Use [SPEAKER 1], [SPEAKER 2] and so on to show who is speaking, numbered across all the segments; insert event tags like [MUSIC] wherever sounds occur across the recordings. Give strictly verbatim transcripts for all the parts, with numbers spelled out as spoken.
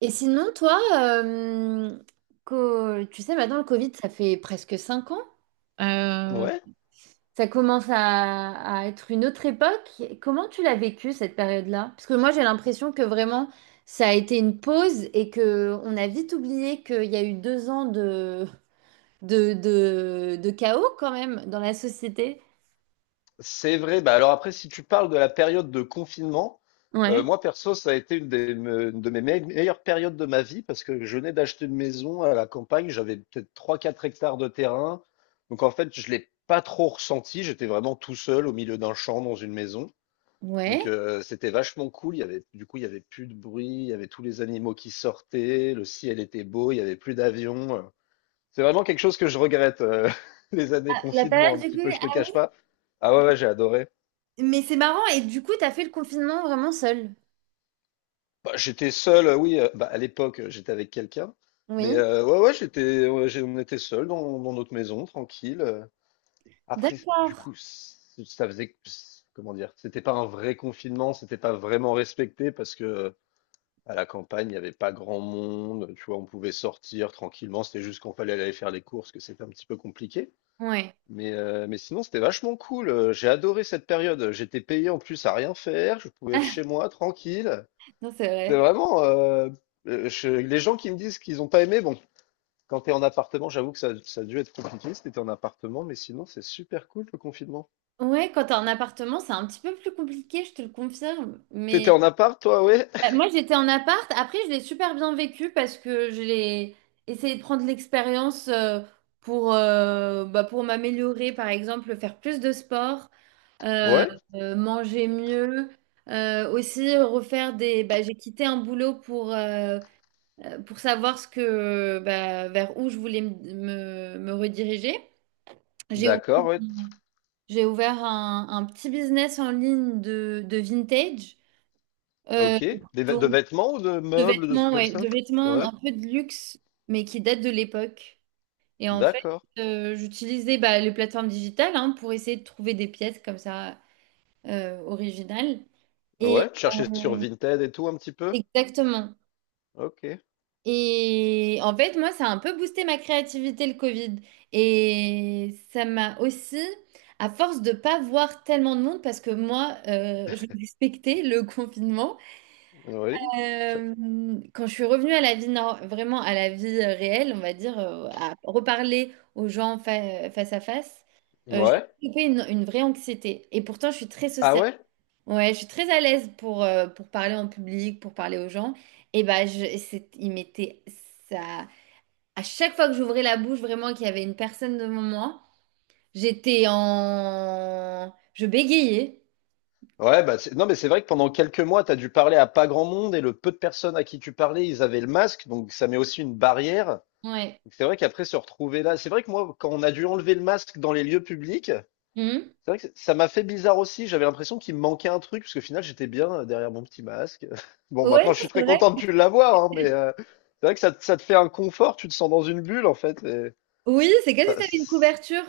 [SPEAKER 1] Et sinon, toi, euh, co- tu sais, maintenant le Covid, ça fait presque cinq ans. Euh,
[SPEAKER 2] Ouais,
[SPEAKER 1] Ça commence à, à être une autre époque. Comment tu l'as vécu cette période-là? Parce que moi, j'ai l'impression que vraiment, ça a été une pause et que on a vite oublié qu'il y a eu deux ans de, de, de, de chaos quand même dans la société.
[SPEAKER 2] c'est vrai. Bah alors après, si tu parles de la période de confinement, euh,
[SPEAKER 1] Ouais.
[SPEAKER 2] moi perso, ça a été une, des, me- une de mes me- meilleures périodes de ma vie parce que je venais d'acheter une maison à la campagne. J'avais peut-être trois quatre hectares de terrain. Donc en fait, je l'ai pas trop ressenti. J'étais vraiment tout seul au milieu d'un champ dans une maison. Donc
[SPEAKER 1] Ouais.
[SPEAKER 2] euh, c'était vachement cool. Il y avait, du coup, il y avait plus de bruit. Il y avait tous les animaux qui sortaient. Le ciel était beau. Il y avait plus d'avions. C'est vraiment quelque chose que je regrette, euh, [LAUGHS] les années
[SPEAKER 1] Ah, la
[SPEAKER 2] confinement,
[SPEAKER 1] période
[SPEAKER 2] un
[SPEAKER 1] du
[SPEAKER 2] petit peu,
[SPEAKER 1] Covid.
[SPEAKER 2] je te
[SPEAKER 1] Ah,
[SPEAKER 2] cache pas. Ah ouais, ouais, j'ai adoré.
[SPEAKER 1] oui. Mais c'est marrant. Et du coup, t'as fait le confinement vraiment seul.
[SPEAKER 2] Bah, j'étais seul, euh, oui, euh, bah, à l'époque, euh, j'étais avec quelqu'un. Mais
[SPEAKER 1] Oui.
[SPEAKER 2] euh, ouais, ouais, j'étais, ouais, j'ai- on était seul dans, dans notre maison, tranquille. euh. Après, du
[SPEAKER 1] D'accord.
[SPEAKER 2] coup, c- ça faisait, comment dire, c'était pas un vrai confinement, c'était pas vraiment respecté parce que euh, à la campagne, il n'y avait pas grand monde, tu vois, on pouvait sortir tranquillement, c'était juste qu'on fallait aller faire les courses, que c'était un petit peu compliqué.
[SPEAKER 1] Ouais.
[SPEAKER 2] Mais, euh, mais sinon, c'était vachement cool. Euh, J'ai adoré cette période. J'étais payé en plus à rien faire. Je pouvais être
[SPEAKER 1] [LAUGHS]
[SPEAKER 2] chez moi tranquille.
[SPEAKER 1] Non, c'est
[SPEAKER 2] C'est
[SPEAKER 1] vrai.
[SPEAKER 2] vraiment. euh, euh, je- les gens qui me disent qu'ils n'ont pas aimé, bon, quand tu es en appartement, j'avoue que ça, ça a dû être compliqué si t'étais en appartement, mais sinon, c'est super cool le confinement.
[SPEAKER 1] Ouais, quand t'es en appartement, c'est un petit peu plus compliqué, je te le confirme.
[SPEAKER 2] T'étais
[SPEAKER 1] Mais,
[SPEAKER 2] en appart, toi, ouais?
[SPEAKER 1] euh, moi, j'étais en appart. Après, je l'ai super bien vécu parce que je l'ai essayé de prendre l'expérience, euh, pour, euh, bah, pour m'améliorer, par exemple, faire plus de sport, euh,
[SPEAKER 2] Ouais?
[SPEAKER 1] euh, manger mieux. Euh, aussi refaire des, bah, j'ai quitté un boulot pour, euh, euh, pour savoir ce que, bah, vers où je voulais me, me me rediriger. j'ai ouvert
[SPEAKER 2] D'accord, ouais.
[SPEAKER 1] J'ai ouvert un, un petit business en ligne de, de vintage, euh,
[SPEAKER 2] Ok. Des vê- de
[SPEAKER 1] donc
[SPEAKER 2] vêtements ou de
[SPEAKER 1] de
[SPEAKER 2] meubles, de trucs
[SPEAKER 1] vêtements,
[SPEAKER 2] comme
[SPEAKER 1] ouais,
[SPEAKER 2] ça?
[SPEAKER 1] de vêtements
[SPEAKER 2] Ouais.
[SPEAKER 1] un peu de luxe, mais qui datent de l'époque. Et en fait,
[SPEAKER 2] D'accord.
[SPEAKER 1] euh, j'utilisais, bah, les plateformes digitales, hein, pour essayer de trouver des pièces comme ça, euh, originales. Et
[SPEAKER 2] Ouais. Tu cherchais sur
[SPEAKER 1] euh,
[SPEAKER 2] Vinted et tout un petit peu?
[SPEAKER 1] Exactement.
[SPEAKER 2] Ok.
[SPEAKER 1] Et en fait, moi, ça a un peu boosté ma créativité, le Covid. Et ça m'a aussi, à force de pas voir tellement de monde, parce que moi, euh, je respectais le [LAUGHS] confinement,
[SPEAKER 2] Oui. Ch-
[SPEAKER 1] euh, quand je suis revenue à la vie, nor- vraiment à la vie, euh, réelle, on va dire, euh, à reparler aux gens, fa- face à face, euh, j'ai
[SPEAKER 2] Ouais.
[SPEAKER 1] développé une, une vraie anxiété. Et pourtant, je suis très
[SPEAKER 2] Ah
[SPEAKER 1] sociale.
[SPEAKER 2] ouais?
[SPEAKER 1] Ouais, je suis très à l'aise pour, euh, pour parler en public, pour parler aux gens. Et bah, je, c'est- il m'était ça à chaque fois que j'ouvrais la bouche, vraiment, et qu'il y avait une personne devant moi, j'étais en... Je bégayais.
[SPEAKER 2] Ouais, bah c'est- non, mais c'est vrai que pendant quelques mois, tu as dû parler à pas grand monde et le peu de personnes à qui tu parlais, ils avaient le masque, donc ça met aussi une barrière.
[SPEAKER 1] Ouais.
[SPEAKER 2] Donc c'est vrai qu'après se retrouver là, c'est vrai que moi, quand on a dû enlever le masque dans les lieux publics, c'est
[SPEAKER 1] Mhm.
[SPEAKER 2] vrai que ça m'a fait bizarre aussi. J'avais l'impression qu'il me manquait un truc, parce qu'au final, j'étais bien derrière mon petit masque. [LAUGHS] Bon,
[SPEAKER 1] Ouais,
[SPEAKER 2] maintenant, je
[SPEAKER 1] non,
[SPEAKER 2] suis très
[SPEAKER 1] c'est vrai.
[SPEAKER 2] content de plus l'avoir, hein, mais euh, c'est vrai que ça, te- ça te fait un confort, tu te sens dans une bulle, en fait. Et
[SPEAKER 1] Oui, c'est comme si
[SPEAKER 2] ça,
[SPEAKER 1] t'avais une couverture.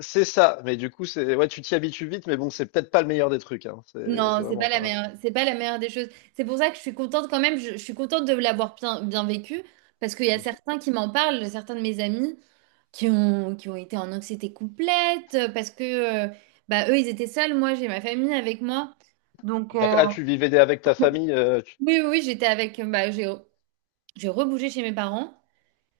[SPEAKER 2] c'est ça, mais du coup, c'est ouais, tu t'y habitues vite, mais bon, c'est peut-être pas le meilleur des trucs, hein. C'est c'est
[SPEAKER 1] Non, c'est
[SPEAKER 2] vraiment
[SPEAKER 1] pas la
[SPEAKER 2] pas. Hein.
[SPEAKER 1] meilleure, c'est pas la meilleure des choses. C'est pour ça que je suis contente quand même, je, je suis contente de l'avoir bien, bien vécu, parce qu'il y a certains qui m'en parlent, certains de mes amis qui ont, qui ont été en anxiété complète, euh, parce que, euh, bah, eux, ils étaient seuls, moi, j'ai ma famille avec moi.
[SPEAKER 2] D'accord. Ah, tu vivais avec ta famille, euh, tu-
[SPEAKER 1] Oui, oui, oui, j'étais avec, bah, j'ai, j'ai rebougé chez mes parents.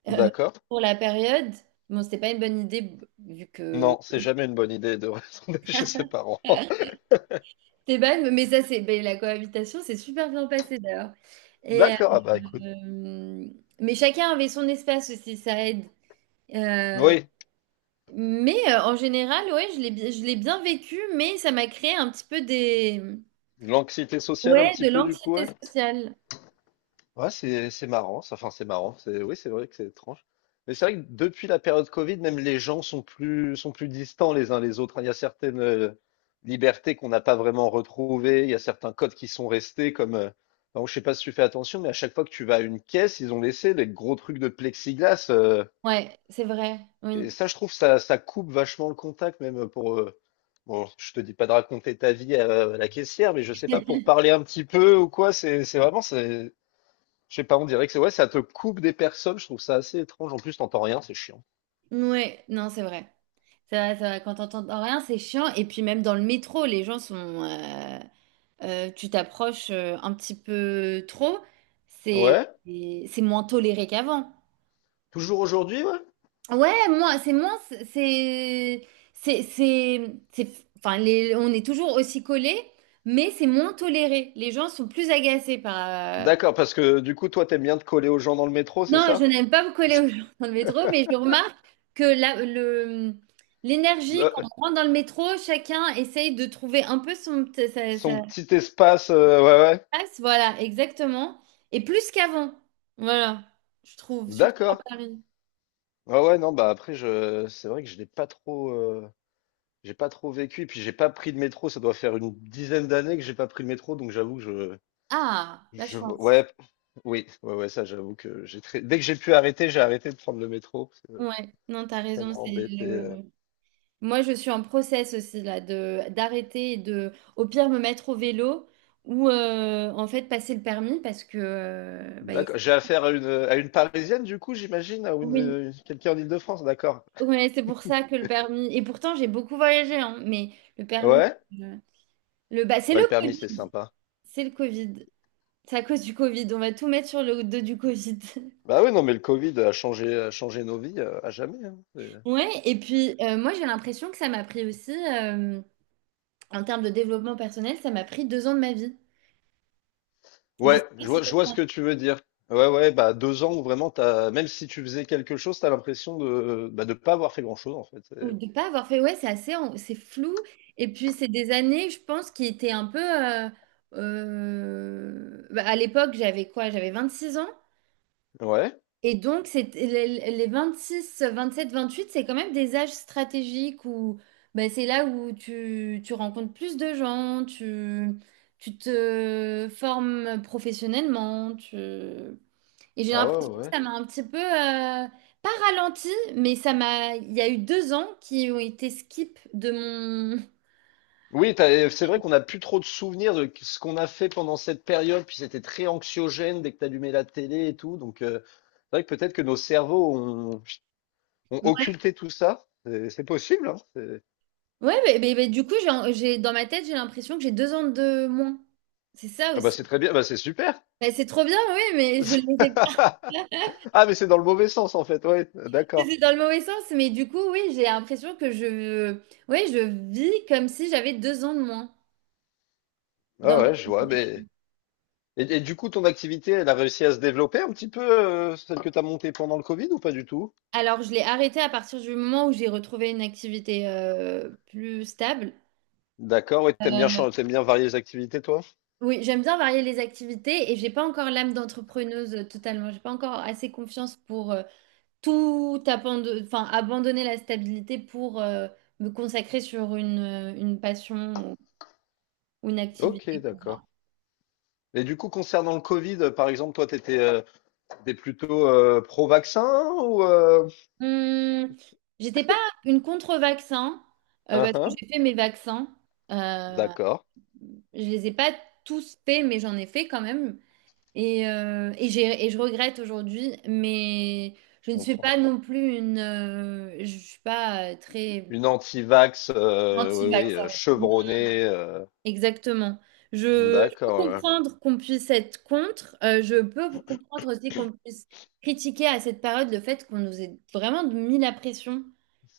[SPEAKER 1] Euh,
[SPEAKER 2] d'accord.
[SPEAKER 1] pour la période, bon, c'était pas une bonne idée, b- vu que
[SPEAKER 2] Non, c'est jamais une bonne idée de retourner [LAUGHS] chez ses parents. [LAUGHS]
[SPEAKER 1] Esteban, mais ça, c'est, ben, la cohabitation, c'est super bien passé d'ailleurs. Et,
[SPEAKER 2] D'accord, ah bah écoute.
[SPEAKER 1] euh, mais chacun avait son espace aussi, ça aide. Euh,
[SPEAKER 2] Oui,
[SPEAKER 1] mais euh, en général, ouais, je l'ai bi- je l'ai bien vécu, mais ça m'a créé un petit peu des...
[SPEAKER 2] l'anxiété sociale un
[SPEAKER 1] Ouais,
[SPEAKER 2] petit
[SPEAKER 1] de
[SPEAKER 2] peu du coup,
[SPEAKER 1] l'anxiété
[SPEAKER 2] ouais.
[SPEAKER 1] sociale.
[SPEAKER 2] Ouais, c'est c'est marrant, ça. Enfin, c'est marrant. C'est Oui, c'est vrai que c'est étrange. Mais c'est vrai que depuis la période Covid, même les gens sont plus sont plus distants les uns les autres, hein. Il y a certaines euh, libertés qu'on n'a pas vraiment retrouvées. Il y a certains codes qui sont restés comme. euh, Alors, je sais pas si tu fais attention, mais à chaque fois que tu vas à une caisse, ils ont laissé les gros trucs de plexiglas. euh,
[SPEAKER 1] Ouais, c'est vrai.
[SPEAKER 2] Et
[SPEAKER 1] Oui.
[SPEAKER 2] ça, je trouve, ça, ça coupe vachement le contact, même pour. Euh, bon, je te dis pas de raconter ta vie à, à la caissière, mais je sais pas, pour parler un petit peu ou quoi, c'est c'est vraiment. c'est- Je sais pas, on dirait que c'est ouais, ça te coupe des personnes, je trouve ça assez étrange. En plus, t'entends rien, c'est chiant.
[SPEAKER 1] Ouais, non, c'est vrai. C'est vrai, c'est vrai. Quand t'entends rien, c'est chiant. Et puis même dans le métro, les gens sont... euh, euh, tu t'approches, euh, un petit peu trop, c'est
[SPEAKER 2] Ouais?
[SPEAKER 1] c'est moins toléré qu'avant.
[SPEAKER 2] Toujours aujourd'hui, ouais?
[SPEAKER 1] Ouais, moi, c'est moins, c'est, c'est, c'est, c'est- enfin, les- on est toujours aussi collés, mais c'est moins toléré. Les gens sont plus agacés par. euh,
[SPEAKER 2] D'accord, parce que du coup, toi, t'aimes bien te coller aux gens dans le métro, c'est
[SPEAKER 1] Non, je
[SPEAKER 2] ça?
[SPEAKER 1] n'aime pas me coller aux gens
[SPEAKER 2] [LAUGHS]
[SPEAKER 1] dans le métro, mais je remarque que la, le, l'énergie
[SPEAKER 2] Euh,
[SPEAKER 1] quand on rentre dans le métro, chacun essaye de trouver un peu son, sa,
[SPEAKER 2] son
[SPEAKER 1] sa-
[SPEAKER 2] petit espace, euh, ouais, ouais.
[SPEAKER 1] passe, voilà, exactement. Et plus qu'avant. Voilà, je trouve, surtout à
[SPEAKER 2] D'accord.
[SPEAKER 1] Paris.
[SPEAKER 2] Ouais, ouais, non, bah après, je, c'est vrai que je l'ai pas trop. euh, J'ai pas trop vécu, et puis j'ai pas pris de métro. Ça doit faire une dizaine d'années que j'ai pas pris de métro, donc j'avoue que
[SPEAKER 1] Ah,
[SPEAKER 2] je,
[SPEAKER 1] la
[SPEAKER 2] je,
[SPEAKER 1] chance.
[SPEAKER 2] ouais, oui, ouais, ouais, ça, j'avoue que j'ai très, dès que j'ai pu arrêter, j'ai arrêté de prendre le métro, parce que
[SPEAKER 1] Ouais, non, t'as
[SPEAKER 2] ça m'a
[SPEAKER 1] raison, c'est
[SPEAKER 2] embêté. euh.
[SPEAKER 1] le... Moi, je suis en process aussi, là, de d'arrêter et de, au pire, me mettre au vélo ou, euh, en fait, passer le permis parce que... euh, bah, il-
[SPEAKER 2] D'accord. J'ai affaire à une, à une Parisienne, du coup, j'imagine, ou une,
[SPEAKER 1] oui,
[SPEAKER 2] une- quelqu'un en Île-de-France, d'accord.
[SPEAKER 1] ouais, c'est pour ça que le permis... Et pourtant, j'ai beaucoup voyagé, hein, mais le permis...
[SPEAKER 2] Ouais.
[SPEAKER 1] euh, Le... Bah, c'est
[SPEAKER 2] Ouais,
[SPEAKER 1] le
[SPEAKER 2] le permis, c'est
[SPEAKER 1] Covid,
[SPEAKER 2] sympa.
[SPEAKER 1] c'est le Covid. C'est à cause du Covid, on va tout mettre sur le dos du Covid. [LAUGHS]
[SPEAKER 2] Bah oui, non, mais le Covid a changé, a changé nos vies euh, à jamais, hein.
[SPEAKER 1] Ouais, et puis, euh, moi, j'ai l'impression que ça m'a pris aussi, euh, en termes de développement personnel, ça m'a pris deux ans de ma vie. Je sais
[SPEAKER 2] Ouais,
[SPEAKER 1] pas
[SPEAKER 2] je
[SPEAKER 1] si
[SPEAKER 2] vois, je
[SPEAKER 1] t'as-
[SPEAKER 2] vois ce
[SPEAKER 1] ça.
[SPEAKER 2] que tu veux dire. Ouais, ouais, bah deux ans où vraiment t'as, même si tu faisais quelque chose, t'as l'impression de, bah, de pas avoir fait grand-chose en
[SPEAKER 1] Ou
[SPEAKER 2] fait.
[SPEAKER 1] de pas avoir fait, ouais, c'est assez, en- c'est flou. Et puis c'est des années, je pense, qui étaient un peu. Euh, euh, bah, à l'époque, j'avais quoi? J'avais vingt-six ans.
[SPEAKER 2] Et- ouais,
[SPEAKER 1] Et donc, c'est les les sept vingt-huit, c'est quand même des âges stratégiques où ben, c'est là où tu, tu rencontres plus de gens, tu, tu te formes professionnellement. Tu... Et j'ai
[SPEAKER 2] ah ouais,
[SPEAKER 1] l'impression
[SPEAKER 2] ouais,
[SPEAKER 1] que
[SPEAKER 2] ouais.
[SPEAKER 1] ça m'a un petit peu, euh, pas ralenti, mais ça m'a, il y a eu deux ans qui ont été skip de mon...
[SPEAKER 2] Oui, t'as- c'est vrai qu'on n'a plus trop de souvenirs de ce qu'on a fait pendant cette période, puis c'était très anxiogène dès que t'allumais la télé et tout. Donc euh, c'est vrai que peut-être que nos cerveaux ont, ont
[SPEAKER 1] Ouais,
[SPEAKER 2] occulté tout ça. C'est c'est possible, hein. C'est-
[SPEAKER 1] ouais, mais, mais- mais du coup, j'ai, j'ai- dans ma tête, j'ai l'impression que j'ai deux ans de moins. C'est ça
[SPEAKER 2] ah bah
[SPEAKER 1] aussi.
[SPEAKER 2] c'est très bien, bah c'est super.
[SPEAKER 1] Ben, c'est trop bien, oui, mais je les ai pas.
[SPEAKER 2] [LAUGHS] Ah mais c'est dans le mauvais sens en fait, ouais,
[SPEAKER 1] Oui,
[SPEAKER 2] d'accord.
[SPEAKER 1] c'est dans le mauvais sens, mais du coup, oui, j'ai l'impression que je, oui, je vis comme si j'avais deux ans de moins. Dans
[SPEAKER 2] Ah ouais, je
[SPEAKER 1] mon-
[SPEAKER 2] vois, mais. Et, et du coup, ton activité, elle a réussi à se développer un petit peu, euh, celle que tu as montée pendant le Covid ou pas du tout?
[SPEAKER 1] Alors, je l'ai arrêté à partir du moment où j'ai retrouvé une activité, euh, plus stable.
[SPEAKER 2] D'accord, et t'aimes bien, chan- t'aimes bien varier les activités, toi?
[SPEAKER 1] Oui, j'aime bien varier les activités et j'ai pas encore l'âme d'entrepreneuse, euh, totalement. J'ai pas encore assez confiance pour, euh, tout abandonner, enfin, abandonner la stabilité pour, euh, me consacrer sur une, euh, une passion ou une
[SPEAKER 2] Ok,
[SPEAKER 1] activité.
[SPEAKER 2] d'accord. Et du coup, concernant le Covid, euh, par exemple, toi, t'étais, euh, t'es plutôt euh, pro-vaccin ou... Euh...
[SPEAKER 1] Hum, J'étais pas une contre-vaccin, euh,
[SPEAKER 2] hein,
[SPEAKER 1] parce que
[SPEAKER 2] hein.
[SPEAKER 1] j'ai fait mes vaccins. Euh,
[SPEAKER 2] D'accord,
[SPEAKER 1] je les ai pas tous faits, mais j'en ai fait quand même. Et, euh, et j'ai, et je regrette aujourd'hui, mais je
[SPEAKER 2] je
[SPEAKER 1] ne suis pas
[SPEAKER 2] comprends.
[SPEAKER 1] non plus une. Euh, je suis pas, euh, très
[SPEAKER 2] Une anti-vax, euh, oui, oui, euh,
[SPEAKER 1] anti-vaccin. Oui.
[SPEAKER 2] chevronnée, euh,
[SPEAKER 1] Exactement. Je, je peux
[SPEAKER 2] d'accord, ouais.
[SPEAKER 1] comprendre qu'on puisse être contre. Euh, je peux comprendre aussi qu'on puisse critiquer à cette période le fait qu'on nous ait vraiment mis la pression.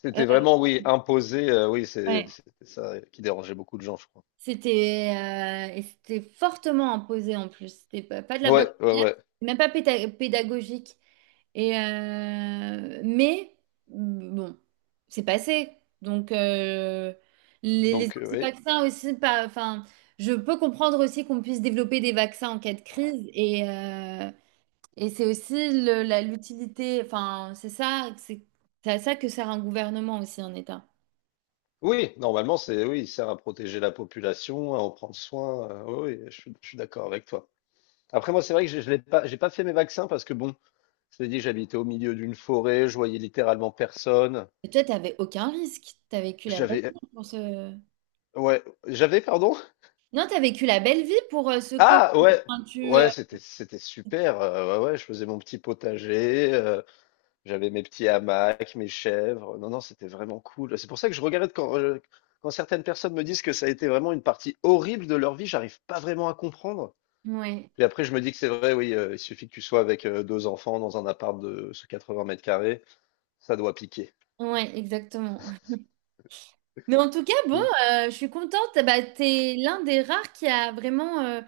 [SPEAKER 2] C'était vraiment, oui, imposé, euh, oui,
[SPEAKER 1] Euh,
[SPEAKER 2] c'est, c'était ça qui dérangeait beaucoup de gens, je crois.
[SPEAKER 1] C'était euh, et c'était fortement imposé en plus. C'était pas, pas de la bonne
[SPEAKER 2] Ouais, ouais,
[SPEAKER 1] manière,
[SPEAKER 2] ouais.
[SPEAKER 1] même pas péta- pédagogique. Et euh, mais bon, c'est passé. Donc, euh, les, les
[SPEAKER 2] Donc, euh, oui.
[SPEAKER 1] vaccins aussi, pas, enfin, je peux comprendre aussi qu'on puisse développer des vaccins en cas de crise. Et, euh, et c'est aussi le- la, l'utilité. Enfin, c'est ça, c'est c'est à ça que sert un gouvernement aussi, un État.
[SPEAKER 2] Oui, normalement, c'est oui, il sert à protéger la population, à en prendre soin. euh, oui, oui, je suis, je suis d'accord avec toi. Après, moi, c'est vrai que je, je l'ai pas, j'ai pas fait mes vaccins parce que bon, je t'ai dit, j'habitais au milieu d'une forêt, je voyais littéralement personne.
[SPEAKER 1] Et toi, t'avais aucun risque. T'as vécu la belle
[SPEAKER 2] J'avais,
[SPEAKER 1] vie pour ce.
[SPEAKER 2] ouais, j'avais, pardon.
[SPEAKER 1] Non, t'as vécu la belle vie pour, euh, ce Covid.
[SPEAKER 2] Ah, ouais,
[SPEAKER 1] Enfin, tu,
[SPEAKER 2] ouais,
[SPEAKER 1] euh,
[SPEAKER 2] c'était, c'était super. euh, ouais, ouais, je faisais mon petit potager, euh, j'avais mes petits hamacs, mes chèvres. Non, non, c'était vraiment cool. C'est pour ça que je regarde quand, euh, quand certaines personnes me disent que ça a été vraiment une partie horrible de leur vie, j'arrive pas vraiment à comprendre.
[SPEAKER 1] ouais,
[SPEAKER 2] Puis après, je me dis que c'est vrai, oui, heu, il suffit que tu sois avec, heu, deux enfants dans un appart de ce quatre-vingts mètres carrés, ça doit piquer.
[SPEAKER 1] ouais, exactement. Mais en tout cas, bon,
[SPEAKER 2] Donc
[SPEAKER 1] euh, je suis contente. Bah, t'es l'un des rares qui a vraiment, euh,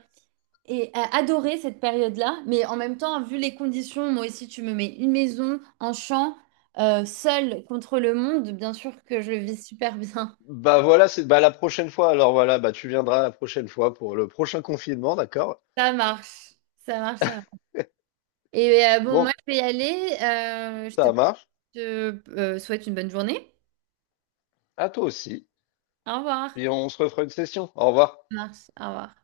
[SPEAKER 1] et, a adoré cette période-là. Mais en même temps, vu les conditions, moi aussi, tu me mets une maison, un champ, euh, seule contre le monde. Bien sûr que je le vis super bien.
[SPEAKER 2] bah, voilà, c'est bah, la prochaine fois, alors voilà, bah, tu viendras la prochaine fois pour le prochain confinement, d'accord?
[SPEAKER 1] [LAUGHS] Ça marche, ça marche, ça marche. Et euh, bon,
[SPEAKER 2] Bon,
[SPEAKER 1] moi, je vais y aller. Euh, je te,
[SPEAKER 2] ça marche.
[SPEAKER 1] te, euh, souhaite une bonne journée.
[SPEAKER 2] À toi aussi,
[SPEAKER 1] Au
[SPEAKER 2] puis
[SPEAKER 1] revoir.
[SPEAKER 2] on se refera une session. Au revoir.
[SPEAKER 1] Ça marche, au revoir.